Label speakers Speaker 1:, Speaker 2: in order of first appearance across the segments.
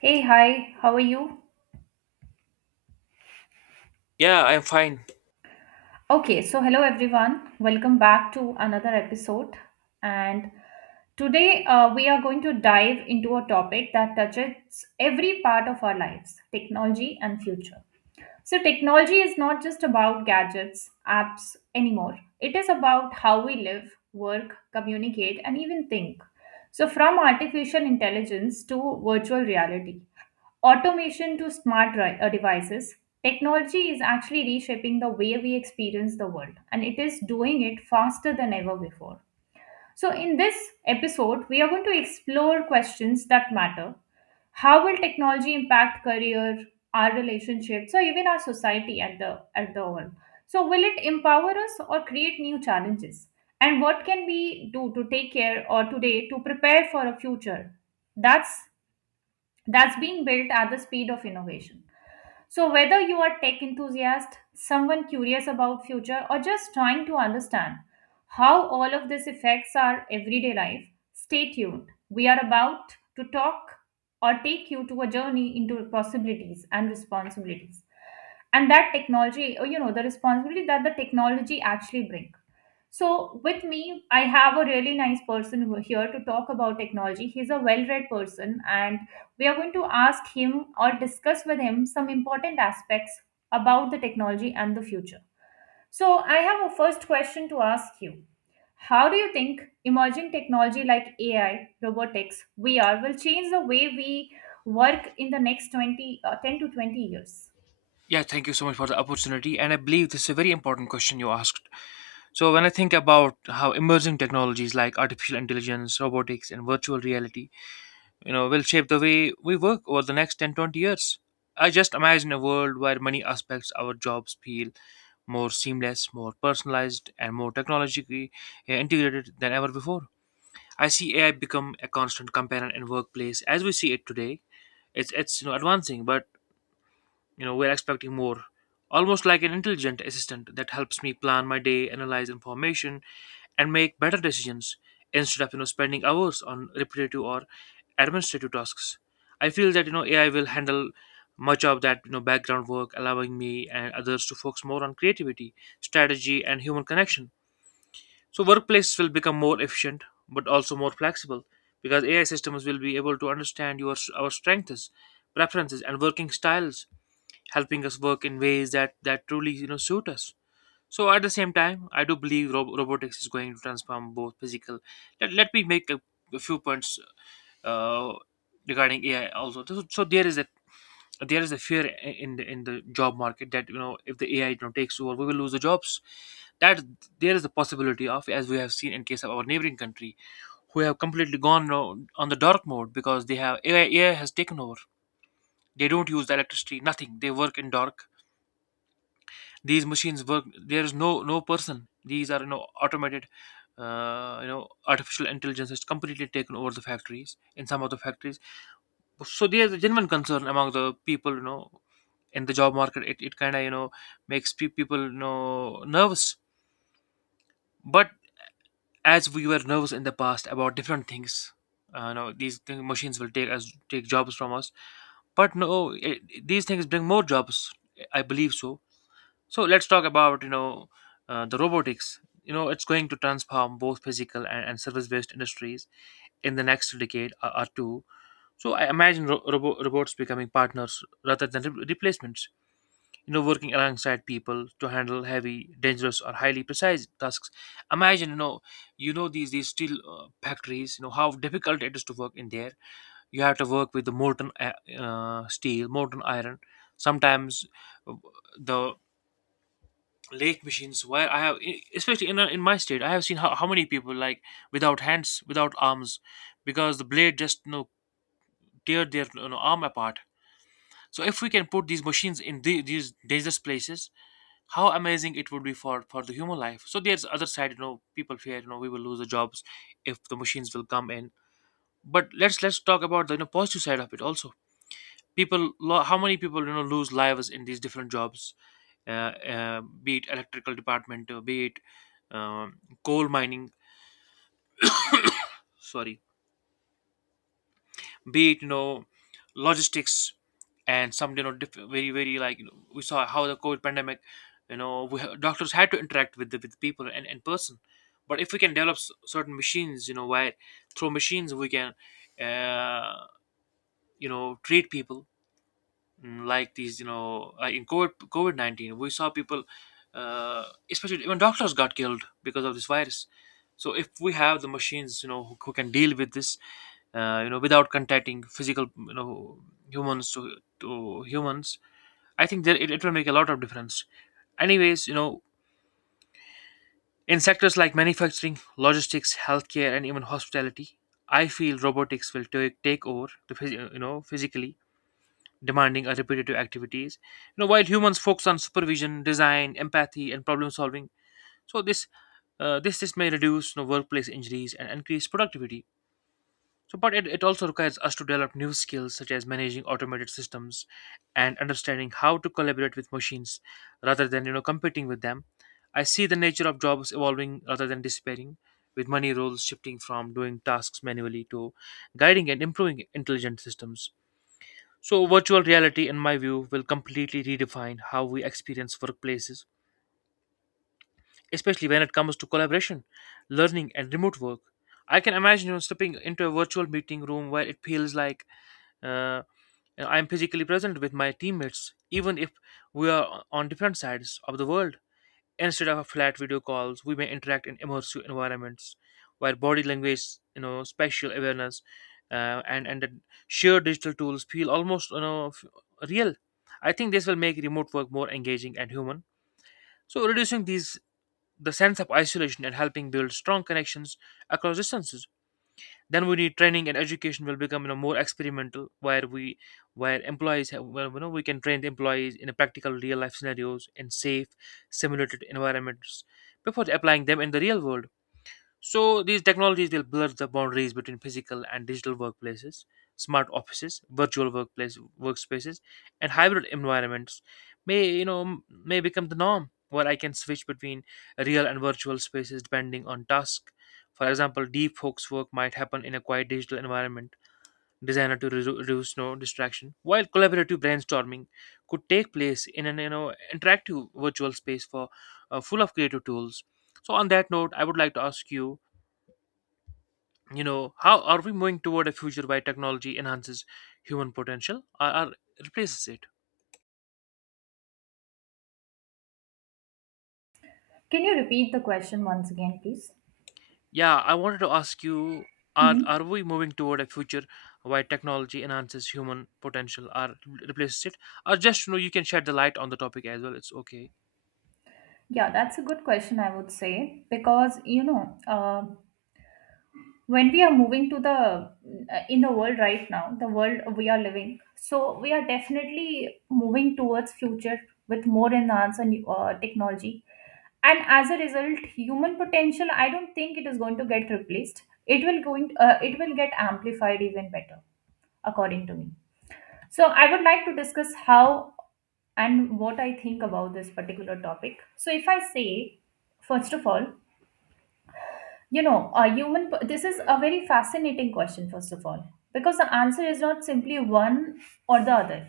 Speaker 1: Hey, hi, how are you?
Speaker 2: Yeah, I'm fine.
Speaker 1: Okay, so hello everyone. Welcome back to another episode. And today, we are going to dive into a topic that touches every part of our lives, technology and future. So technology is not just about gadgets, apps anymore. It is about how we live, work, communicate, and even think. So from artificial intelligence to virtual reality, automation to smart devices, technology is actually reshaping the way we experience the world, and it is doing it faster than ever before. So in this episode, we are going to explore questions that matter. How will technology impact career, our relationships, or even our society at the all? So will it empower us or create new challenges? And what can we do to take care or today to prepare for a future? That's that's being built at the speed of innovation. So whether you are tech enthusiast, someone curious about future, or just trying to understand how all of this affects our everyday life, stay tuned. We are about to talk or take you to a journey into possibilities and responsibilities. And that technology, or, the responsibility that the technology actually brings. So with me, I have a really nice person here to talk about technology. He's a well read person, and we are going to ask him or discuss with him some important aspects about the technology and the future. So I have a first question to ask you. How do you think emerging technology like AI, robotics, VR will change the way we work in the next 10 to 20 years?
Speaker 2: Yeah, thank you so much for the opportunity. And I believe this is a very important question you asked. So when I think about how emerging technologies like artificial intelligence, robotics, and virtual reality, you know, will shape the way we work over the next 10 20 years, I just imagine a world where many aspects of our jobs feel more seamless, more personalized, and more technologically integrated than ever before. I see AI become a constant companion in workplace as we see it today. It's advancing, but you know, we're expecting more. Almost like an intelligent assistant that helps me plan my day, analyze information, and make better decisions instead of spending hours on repetitive or administrative tasks. I feel that AI will handle much of that background work, allowing me and others to focus more on creativity, strategy, and human connection. So workplaces will become more efficient, but also more flexible, because AI systems will be able to understand your our strengths, preferences, and working styles, helping us work in ways that truly suit us. So at the same time, I do believe robotics is going to transform both physical. Let me make a few points uh, regarding AI also. So there is a fear in the job market that, you know, if the AI, you know, takes over, we will lose the jobs. That there is a possibility of, as we have seen in case of our neighboring country, who have completely gone, you know, on the dark mode because they have ai, AI has taken over. They don't use the electricity, nothing. They work in dark. These machines work. There is no person. These are, you know, automated. You know, artificial intelligence has completely taken over the factories, in some of the factories. So there's a genuine concern among the people. You know, in the job market, it kind of, you know, makes people, you know, nervous. But as we were nervous in the past about different things, you know, these thing, machines will take us take jobs from us. But no, it, these things bring more jobs. I believe so. So let's talk about, you know, the robotics. You know, it's going to transform both physical and service-based industries in the next decade or two. So I imagine robots becoming partners rather than replacements. You know, working alongside people to handle heavy, dangerous, or highly precise tasks. Imagine, you know, these steel factories. You know how difficult it is to work in there. You have to work with the molten steel, molten iron. Sometimes uh, the lake machines where I have especially in my state, I have seen how many people like without hands, without arms, because the blade just, you know, tear their, you know, arm apart. So if we can put these machines in the, these dangerous places, how amazing it would be for the human life. So there's other side, you know, people fear, you know, we will lose the jobs if the machines will come in. But let's talk about the, you know, positive side of it also. People how many people, you know, lose lives in these different jobs. Be it electrical department, be it um, coal mining, sorry, be it, you know, logistics, and some, you know, very like, you know, we saw how the COVID pandemic, you know, we, doctors had to interact with the, with people and in person. But if we can develop certain machines, you know, where through machines we can, uh, you know, treat people. Like these, you know, like in covid-19 we saw people, uh, especially even doctors got killed because of this virus. So if we have the machines, you know, who can deal with this, you know, without contacting physical, you know, humans to humans, I think that it will make a lot of difference. Anyways, you know, in sectors like manufacturing, logistics, healthcare, and even hospitality, I feel robotics will take over the you know, physically demanding a repetitive activities. You know, while humans focus on supervision, design, empathy, and problem solving. So this this may reduce, you know, workplace injuries and increase productivity. So, but it also requires us to develop new skills such as managing automated systems and understanding how to collaborate with machines rather than, you know, competing with them. I see the nature of jobs evolving rather than disappearing, with many roles shifting from doing tasks manually to guiding and improving intelligent systems. So, virtual reality, in my view, will completely redefine how we experience workplaces, especially when it comes to collaboration, learning, and remote work. I can imagine, you know, stepping into a virtual meeting room where it feels like, uh, you know, I'm physically present with my teammates, even if we are on different sides of the world. Instead of flat video calls, we may interact in immersive environments where body language, you know, spatial awareness, and the shared digital tools feel almost, you know, real. I think this will make remote work more engaging and human. So reducing these the sense of isolation and helping build strong connections across distances. Then we need training and education will become, you know, more experimental, where we where employees have, well, you know, we can train the employees in a practical real life scenarios in safe simulated environments before applying them in the real world. So these technologies will blur the boundaries between physical and digital workplaces, smart offices, virtual workplace workspaces, and hybrid environments may, you know, may become the norm where I can switch between real and virtual spaces depending on task. For example, deep focus work might happen in a quiet digital environment designed to reduce no distraction, while collaborative brainstorming could take place in an, you know, interactive virtual space for, full of creative tools. So on that note, I would like to ask you, you know, how are we moving toward a future where technology enhances human potential or replaces it?
Speaker 1: Can you repeat the question once again, please?
Speaker 2: Yeah, I wanted to ask you,
Speaker 1: Hmm.
Speaker 2: are we moving toward a future where technology enhances human potential or replaces it, or just, you know, you can shed the light on the topic as well, it's okay.
Speaker 1: Yeah, that's a good question, I would say. Because when we are moving to the world right now, the world we are living, so we are definitely moving towards future with more enhanced and technology. And as a result, human potential, I don't think it is going to get replaced. It will going, it will get amplified even better, according to me. So I would like to discuss how and what I think about this particular topic. So if I say, first of all, this is a very fascinating question, first of all, because the answer is not simply one or the other.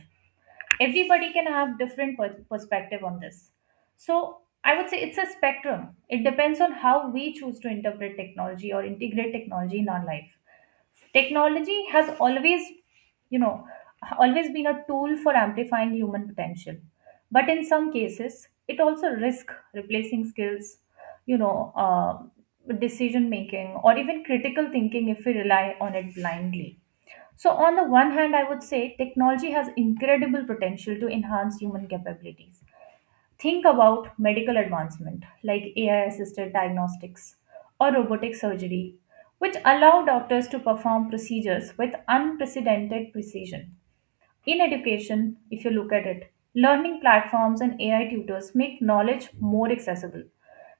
Speaker 1: Everybody can have different perspective on this. So I would say it's a spectrum. It depends on how we choose to interpret technology or integrate technology in our life. Technology has you know, always been a tool for amplifying human potential. But in some cases, it also risk replacing skills, decision making or even critical thinking if we rely on it blindly. So on the one hand, I would say technology has incredible potential to enhance human capabilities. Think about medical advancement like AI assisted diagnostics or robotic surgery, which allow doctors to perform procedures with unprecedented precision. In education, if you look at it, learning platforms and AI tutors make knowledge more accessible,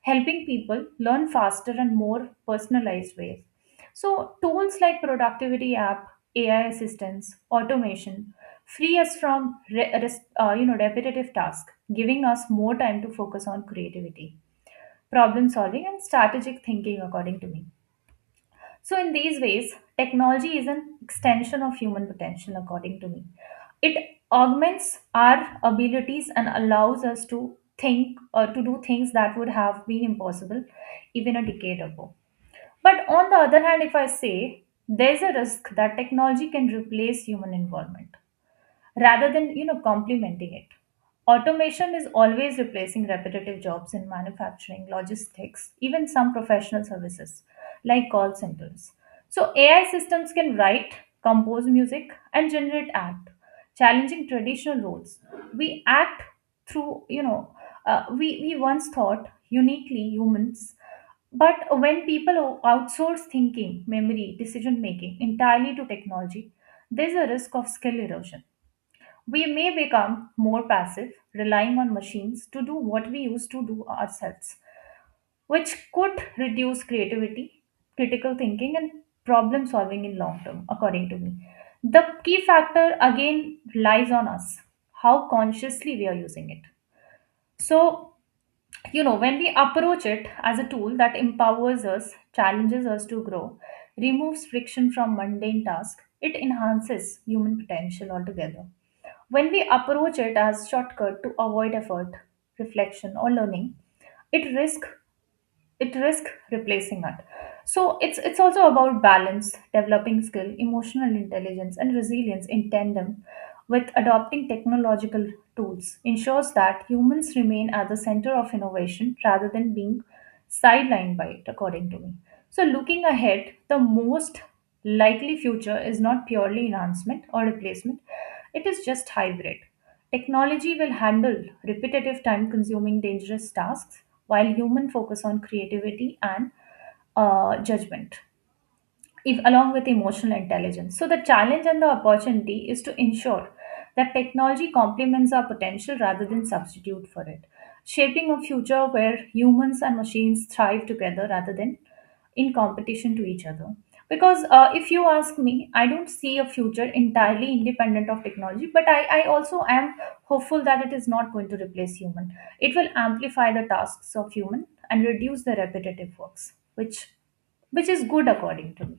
Speaker 1: helping people learn faster and more personalized ways. So tools like productivity app, AI assistance, automation free us from repetitive tasks, giving us more time to focus on creativity, problem solving, and strategic thinking, according to me. So in these ways, technology is an extension of human potential, according to me. It augments our abilities and allows us to think or to do things that would have been impossible even a decade ago. But on the other hand, if I say there's a risk that technology can replace human involvement rather than complementing it. Automation is always replacing repetitive jobs in manufacturing, logistics, even some professional services like call centers. So AI systems can write, compose music, and generate art, challenging traditional roles we act through you know we once thought uniquely humans. But when people outsource thinking, memory, decision making entirely to technology, there's a risk of skill erosion. We may become more passive, relying on machines to do what we used to do ourselves, which could reduce creativity, critical thinking, and problem solving in long term, according to me. The key factor again lies on us, how consciously we are using it. So, when we approach it as a tool that empowers us, challenges us to grow, removes friction from mundane tasks, it enhances human potential altogether. When we approach it as shortcut to avoid effort, reflection, or learning, it risks it risks replacing it. So it's also about balance. Developing skill, emotional intelligence, and resilience in tandem with adopting technological tools ensures that humans remain at the center of innovation rather than being sidelined by it, according to me. So looking ahead, the most likely future is not purely enhancement or replacement, it is just hybrid. Technology will handle repetitive, time consuming, dangerous tasks while human focus on creativity and judgment, if along with emotional intelligence. So the challenge and the opportunity is to ensure that technology complements our potential rather than substitute for it, shaping a future where humans and machines thrive together rather than in competition to each other. Because if you ask me, I don't see a future entirely independent of technology. But I also am hopeful that it is not going to replace human. It will amplify the tasks of human and reduce the repetitive works, which is good, according to me.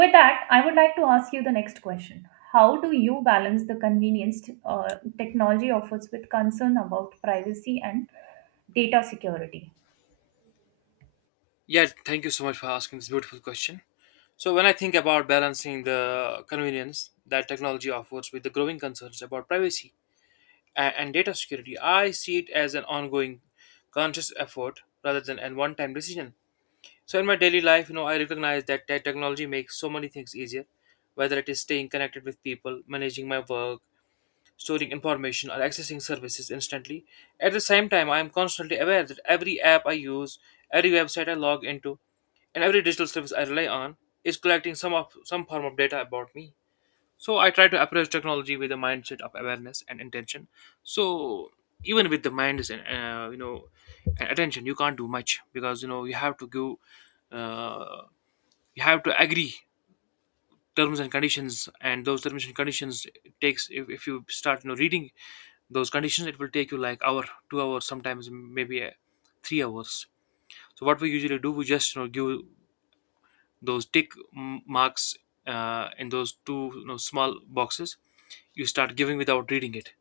Speaker 1: With that, I would like to ask you the next question. How do you balance the convenience technology offers with concern about privacy and data security?
Speaker 2: Yeah, thank you so much for asking this beautiful question. So when I think about balancing the convenience that technology offers with the growing concerns about privacy and data security, I see it as an ongoing conscious effort rather than a one time decision. So in my daily life, you know, I recognize that technology makes so many things easier, whether it is staying connected with people, managing my work, storing information, or accessing services instantly. At the same time, I am constantly aware that every app I use, every website I log into, and every digital service I rely on is collecting some of some form of data about me. So I try to approach technology with a mindset of awareness and intention. So even with the mind is, you know, and attention, you can't do much, because, you know, you have to give, you have to agree terms and conditions, and those terms and conditions takes, if you start, you know, reading those conditions, it will take you like hour 2 hours, sometimes maybe, 3 hours. So what we usually do, we just, you know, give those tick marks, in those two, you know, small boxes. You start giving without reading it.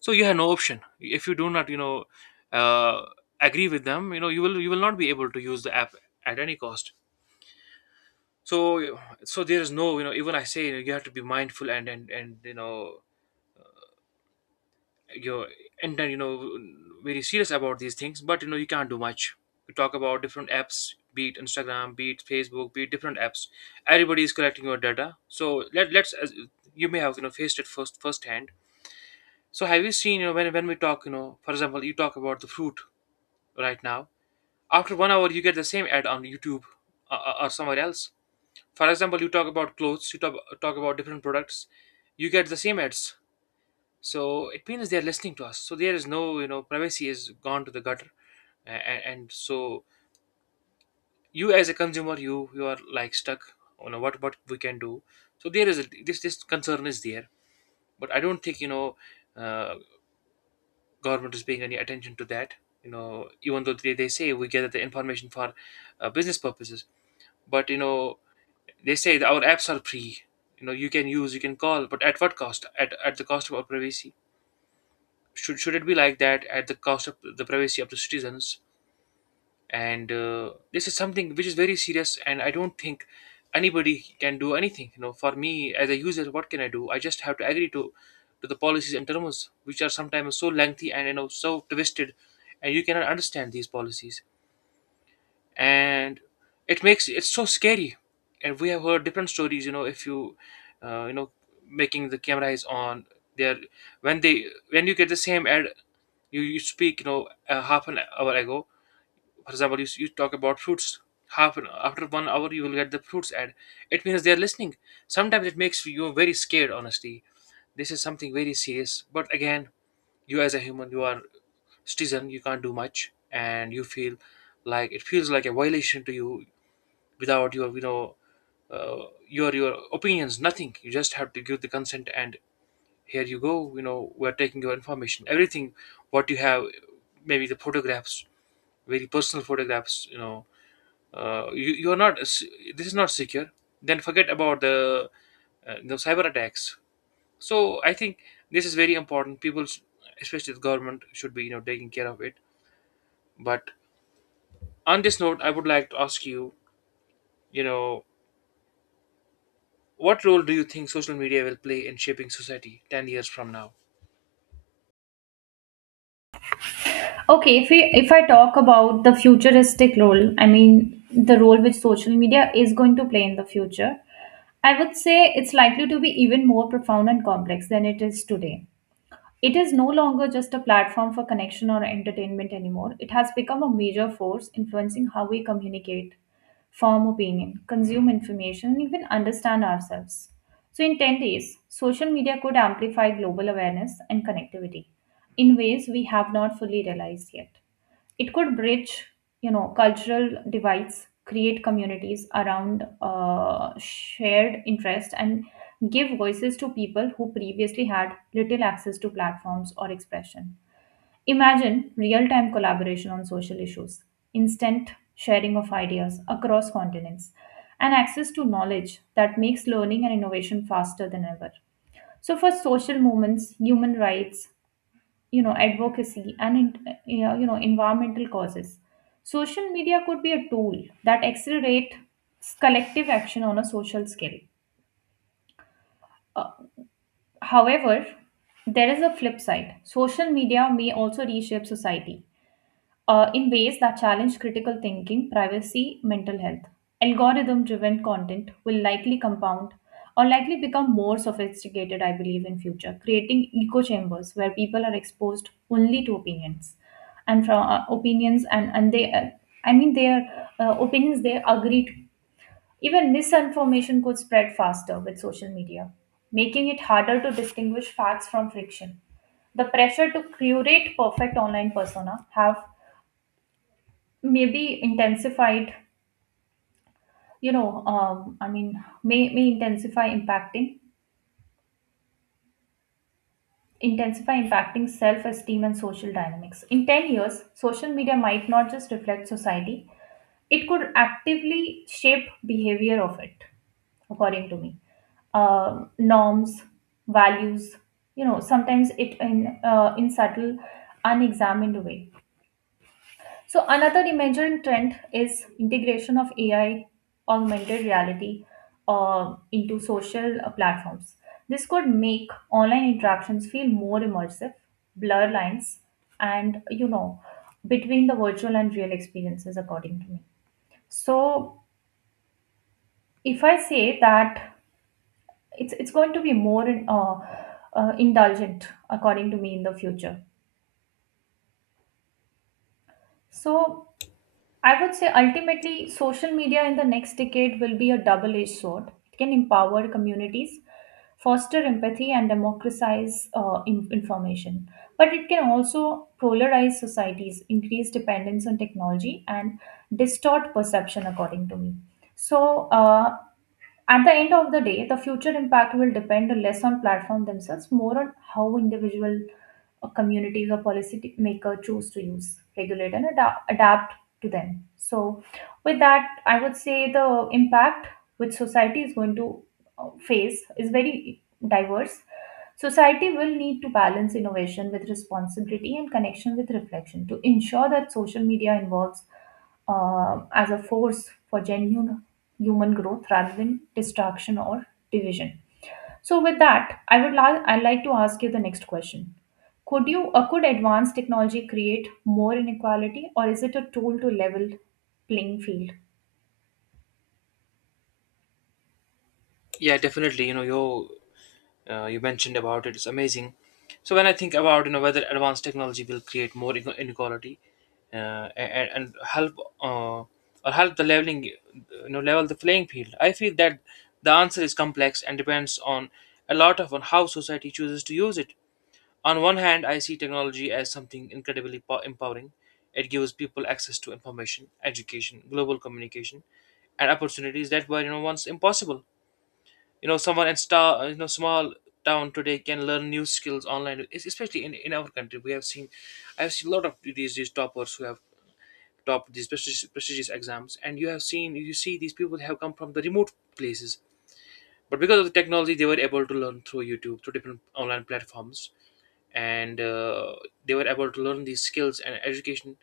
Speaker 2: So you have no option. If you do not, you know, uh, agree with them, you know, you will, you will not be able to use the app at any cost. So, so there is no, you know, even I say, you know, you have to be mindful, and and, you know, you and then, you know, very serious about these things, but, you know, you can't do much. We talk about different apps, be it Instagram, be it Facebook, be it different apps, everybody is collecting your data. So let's, as you may have, you know, faced it first hand. So have you seen, you know, when we talk, you know, for example, you talk about the fruit right now, after one hour you get the same ad on YouTube, or somewhere else. For example, you talk about clothes, you talk about different products, you get the same ads. So it means they're listening to us. So there is no, you know, privacy is gone to the gutter. And So you as a consumer, you are like stuck. You know what we can do. So there is a, this concern is there. But I don't think uh, government is paying any attention to that. Even though they say we gather the information for business purposes. But they say that our apps are free. You know, you can use, you can call, but at what cost? At the cost of our privacy. Should it be like that? At the cost of the privacy of the citizens. And this is something which is very serious, and I don't think anybody can do anything. You know, for me as a user, what can I do? I just have to agree to the policies and terms, which are sometimes so lengthy and so twisted, and you cannot understand these policies. And it's so scary. And we have heard different stories. If you you know making the camera is on there, when they when you get the same ad. You speak half an hour ago. For example, you talk about fruits. Half an After 1 hour you will get the fruits ad. It means they are listening. Sometimes it makes you very scared, honestly. This is something very serious, but again, you as a human, you are citizen, you can't do much. And you feel like it feels like a violation to you, without your your opinions, nothing. You just have to give the consent, and here you go, we're taking your information, everything what you have, maybe the photographs, very personal photographs. You know you, you're not se- This is not secure. Then forget about the cyber attacks. So I think this is very important, people especially the government should be taking care of it. But on this note, I would like to ask you, you know what role do you think social media will play in shaping society 10 years from now?
Speaker 1: Okay, if I talk about the futuristic role, I mean the role which social media is going to play in the future, I would say it's likely to be even more profound and complex than it is today. It is no longer just a platform for connection or entertainment anymore. It has become a major force influencing how we communicate, form opinion, consume information, and even understand ourselves. So in 10 days, social media could amplify global awareness and connectivity in ways we have not fully realized yet. It could bridge cultural divides, create communities around shared interest, and give voices to people who previously had little access to platforms or expression. Imagine real-time collaboration on social issues, instant sharing of ideas across continents, and access to knowledge that makes learning and innovation faster than ever. So for social movements, human rights, advocacy, and in, you know, environmental causes, social media could be a tool that accelerates collective action on a social scale. Uh, however, there is a flip side. Social media may also reshape society in ways that challenge critical thinking, privacy, mental health. Algorithm driven content will likely compound or likely become more sophisticated, I believe, in future, creating echo chambers where people are exposed only to opinions and from opinions and they, I mean, their opinions they agree to. Even misinformation could spread faster with social media, making it harder to distinguish facts from friction. The pressure to curate perfect online persona have maybe intensified, you know um, i mean may intensify impacting, intensify impacting self-esteem and social dynamics. In 10 years, social media might not just reflect society, it could actively shape behavior of it, according to me. Norms, values, sometimes it in subtle, unexamined way. So another emergent trend is integration of AI, augmented reality, into social platforms. This could make online interactions feel more immersive, blur lines, and between the virtual and real experiences, according to me. So if I say that it's going to be more indulgent, according to me, in the future. So I would say ultimately, social media in the next decade will be a double edged sword. It can empower communities, foster empathy, and democratize information. But it can also polarize societies, increase dependence on technology, and distort perception, according to me. So, at the end of the day, the future impact will depend less on platform themselves, more on how individual communities or policy maker choose to use, regulate, and adapt to them. So with that, I would say the impact which society is going to face is very diverse. Society will need to balance innovation with responsibility and connection with reflection to ensure that social media involves as a force for genuine human growth rather than distraction or division. So with that, I'd like to ask you the next question. Could advanced technology create more inequality, or is it a tool to level playing field?
Speaker 2: Yeah, definitely. You know, you mentioned about it. It's amazing. So when I think about whether advanced technology will create more inequality and help, or help the leveling you know level the playing field, I feel that the answer is complex and depends on a lot of on how society chooses to use it. On one hand, I see technology as something incredibly empowering. It gives people access to information, education, global communication, and opportunities that were once impossible. You know, someone in star you know small town today can learn new skills online. Especially in our country, I've seen a lot of these toppers who have topped these prestigious exams, and you see these people have come from the remote places. But because of the technology, they were able to learn through YouTube, through different online platforms, and they were able to learn these skills and education.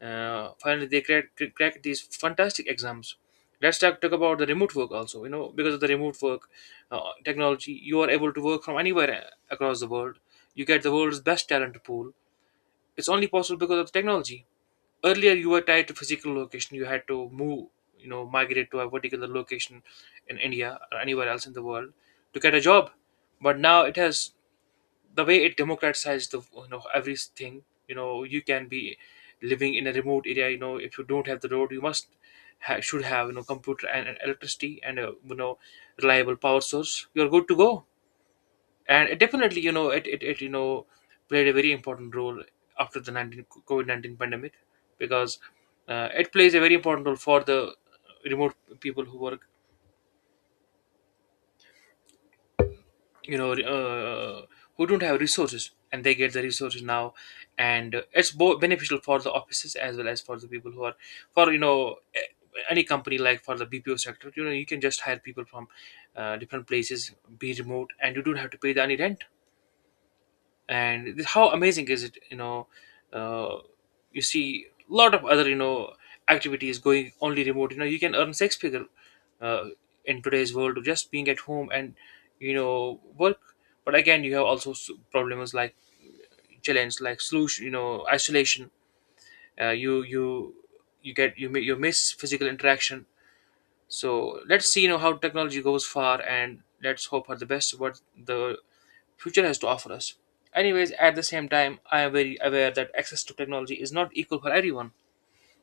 Speaker 2: Finally, they cracked these fantastic exams. Let's talk about the remote work also. You know, because of the remote work technology, you are able to work from anywhere across the world. You get the world's best talent pool. It's only possible because of the technology. Earlier you were tied to physical location, you had to move, migrate to a particular location in India or anywhere else in the world to get a job. But now it has the way it democratized the you know everything. You know, you can be living in a remote area. You know, if you don't have the road, you should have, computer and electricity and a, reliable power source, you're good to go. And it definitely, you know it, it, it you know played a very important role after the 19 COVID-19 pandemic, because it plays a very important role for the remote people who work, you know uh, who don't have resources, and they get the resources now. And it's both beneficial for the offices as well as for the people who are, for any company, like for the BPO sector, you know, you can just hire people from different places, be remote, and you don't have to pay the any rent. And how amazing is it. You know, uh, you see a lot of other, activities going only remote. You know, you can earn six figure, uh, in today's world, just being at home and, work. But again, you have also problems like challenge, like solution, isolation. You you you get you mi- You miss physical interaction. So let's see, you know, how technology goes far, and let's hope for the best what the future has to offer us. Anyways, at the same time, I am very aware that access to technology is not equal for everyone.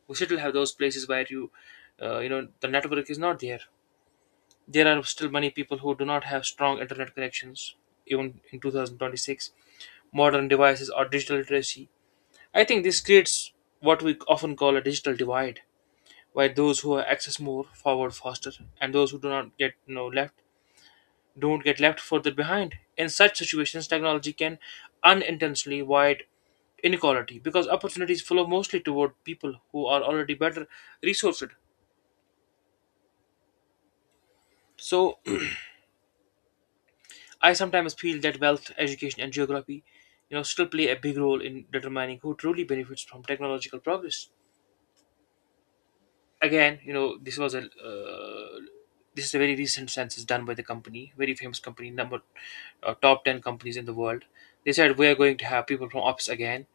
Speaker 2: We still have those places where the network is not there. There are still many people who do not have strong internet connections, even in 2026. Modern devices or digital literacy. I think this creates what we often call a digital divide, while those who access more forward faster, and those who do not get you know, left don't get left further behind. In such situations technology can unintentionally widen inequality, because opportunities flow mostly toward people who are already better resourced. So I sometimes feel that wealth, education, and geography still play a big role in determining who truly benefits from technological progress. Again, you know, uh, this is a very recent census done by the company, very famous company, number top 10 companies in the world. They said we are going to have people from office again.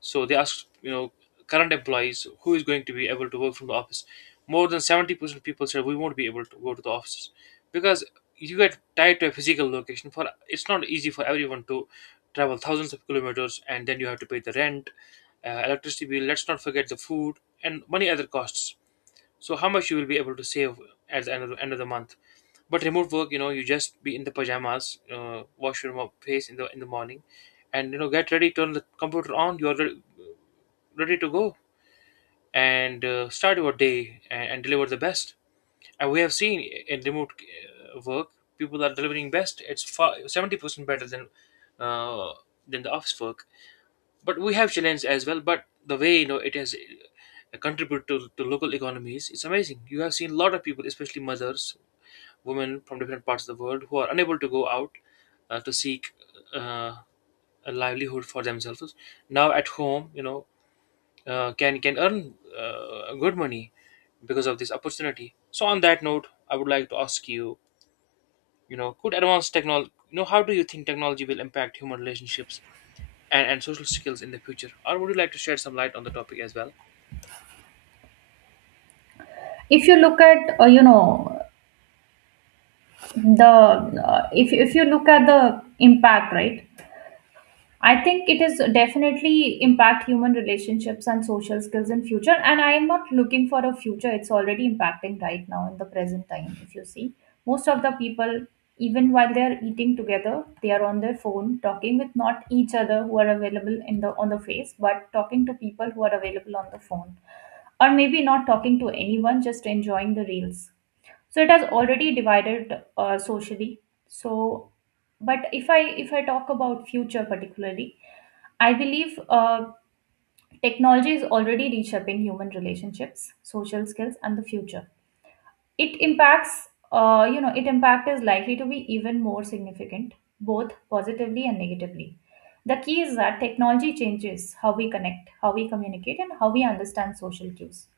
Speaker 2: So they asked, current employees who is going to be able to work from the office. More than 70% of people said we won't be able to go to the offices, because you get tied to a physical location. For it's not easy for everyone to travel thousands of kilometers, and then you have to pay the rent, electricity bill. Let's not forget the food and many other costs. So how much you will be able to save at the end end of the month. But remote work, you just be in the pajamas, wash your face in the morning, and, get ready, turn the computer on, you're ready to go, and start your day, and deliver the best. And we have seen in remote work, people are delivering best, it's far, 70% better than uh, than the office work. But we have challenge as well. But the way, it has contribute to local economies, it's amazing. You have seen a lot of people, especially mothers, women from different parts of the world who are unable to go out to seek uh, a livelihood for themselves. Now at home, can earn good money because of this opportunity. So on that note, I would like to ask you, you know could advanced technology you know how do you think technology will impact human relationships and social skills in the future? Or would you like to shed some light on the topic as well?
Speaker 1: If you look at you know the if you look at the impact, right, I think it is definitely impact human relationships and social skills in future. And I am not looking for a future. It's already impacting right now in the present time. If you see, most of the people, even while they are eating together, they are on their phone talking with not each other who are available in the on the face, but talking to people who are available on the phone, or maybe not talking to anyone, just enjoying the reels. So it has already divided socially. So, but if I talk about future particularly, I believe technology is already reshaping human relationships, social skills, and the future. It impacts, it impact is likely to be even more significant, both positively and negatively. The key is that technology changes how we connect, how we communicate, and how we understand social cues.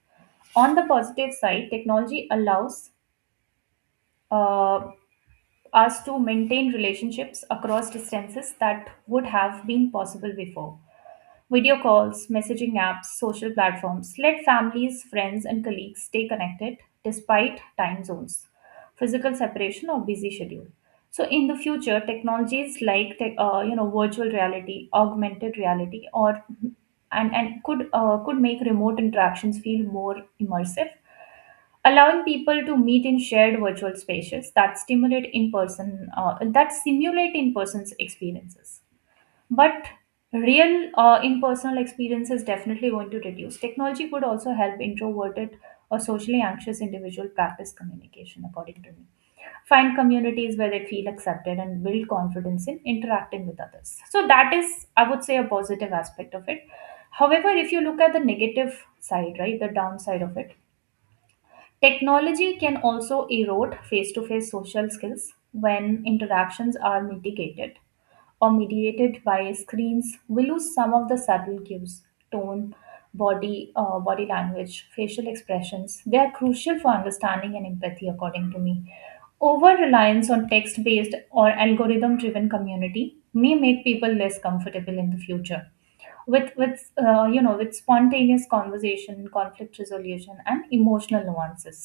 Speaker 1: On the positive side, technology allows uh, us to maintain relationships across distances that would have been possible before. Video calls, messaging apps, social platforms let families, friends, and colleagues stay connected despite time zones, physical separation, or busy schedule. So, in the future, technologies like virtual reality, augmented reality, or and could make remote interactions feel more immersive, allowing people to meet in shared virtual spaces that stimulate in person that simulate in person's experiences. But real impersonal experience is definitely going to reduce. Technology could also help introverted or socially anxious individual practice communication, according to me. Find communities where they feel accepted and build confidence in interacting with others. So that is, I would say, a positive aspect of it. However, if you look at the negative side, right, the downside of it, technology can also erode face-to-face social skills. When interactions are mitigated or mediated by screens, we lose some of the subtle cues, tone, body language, facial expressions. They are crucial for understanding and empathy, according to me. Over reliance on text based or algorithm driven community may make people less comfortable in the future with with spontaneous conversation, conflict resolution, and emotional nuances.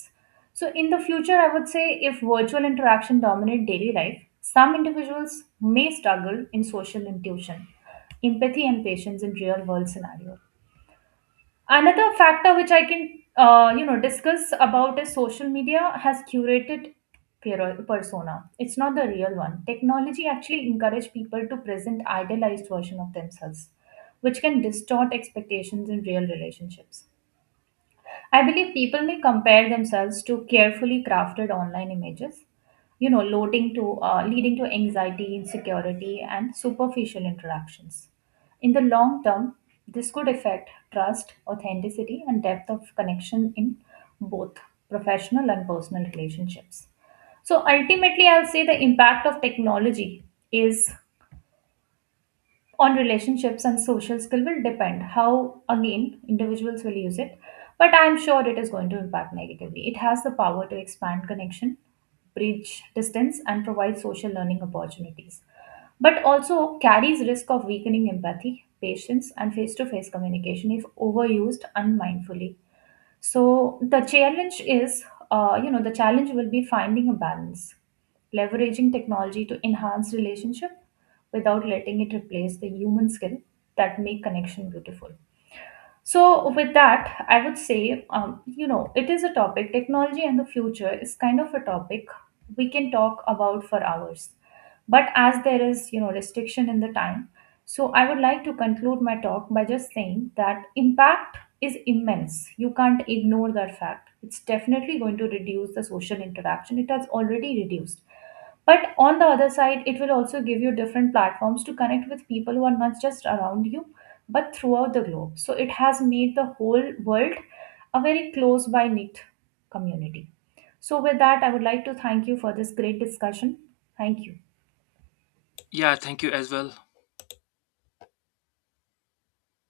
Speaker 1: So in the future, I would say if virtual interaction dominate daily life, some individuals may struggle in social intuition, empathy, and patience in real world scenarios. Another factor which I can discuss about is social media has curated persona. It's not the real one. Technology actually encourage people to present idealized version of themselves, which can distort expectations in real relationships. I believe people may compare themselves to carefully crafted online images, leading to anxiety, insecurity, and superficial interactions. In the long term, this could affect trust, authenticity, and depth of connection in both professional and personal relationships. So ultimately, I'll say the impact of technology is on relationships and social skill will depend how again individuals will use it. But I'm sure it is going to impact negatively. It has the power to expand connection, bridge distance, and provide social learning opportunities, but also carries risk of weakening empathy, patience, and face-to-face communication if overused unmindfully. So the challenge is, the challenge will be finding a balance, leveraging technology to enhance relationship without letting it replace the human skill that make connection beautiful. So, with that, I would say, it is a topic, technology and the future is kind of a topic we can talk about for hours. But as there is, you know, restriction in the time, so I would like to conclude my talk by just saying that impact is immense. You can't ignore that fact. It's definitely going to reduce the social interaction. It has already reduced. But on the other side, it will also give you different platforms to connect with people who are not just around you, but throughout the globe. So it has made the whole world a very close by knit community. So, with that, I would like to thank you for this great discussion. Thank you.
Speaker 2: Yeah, thank you as well.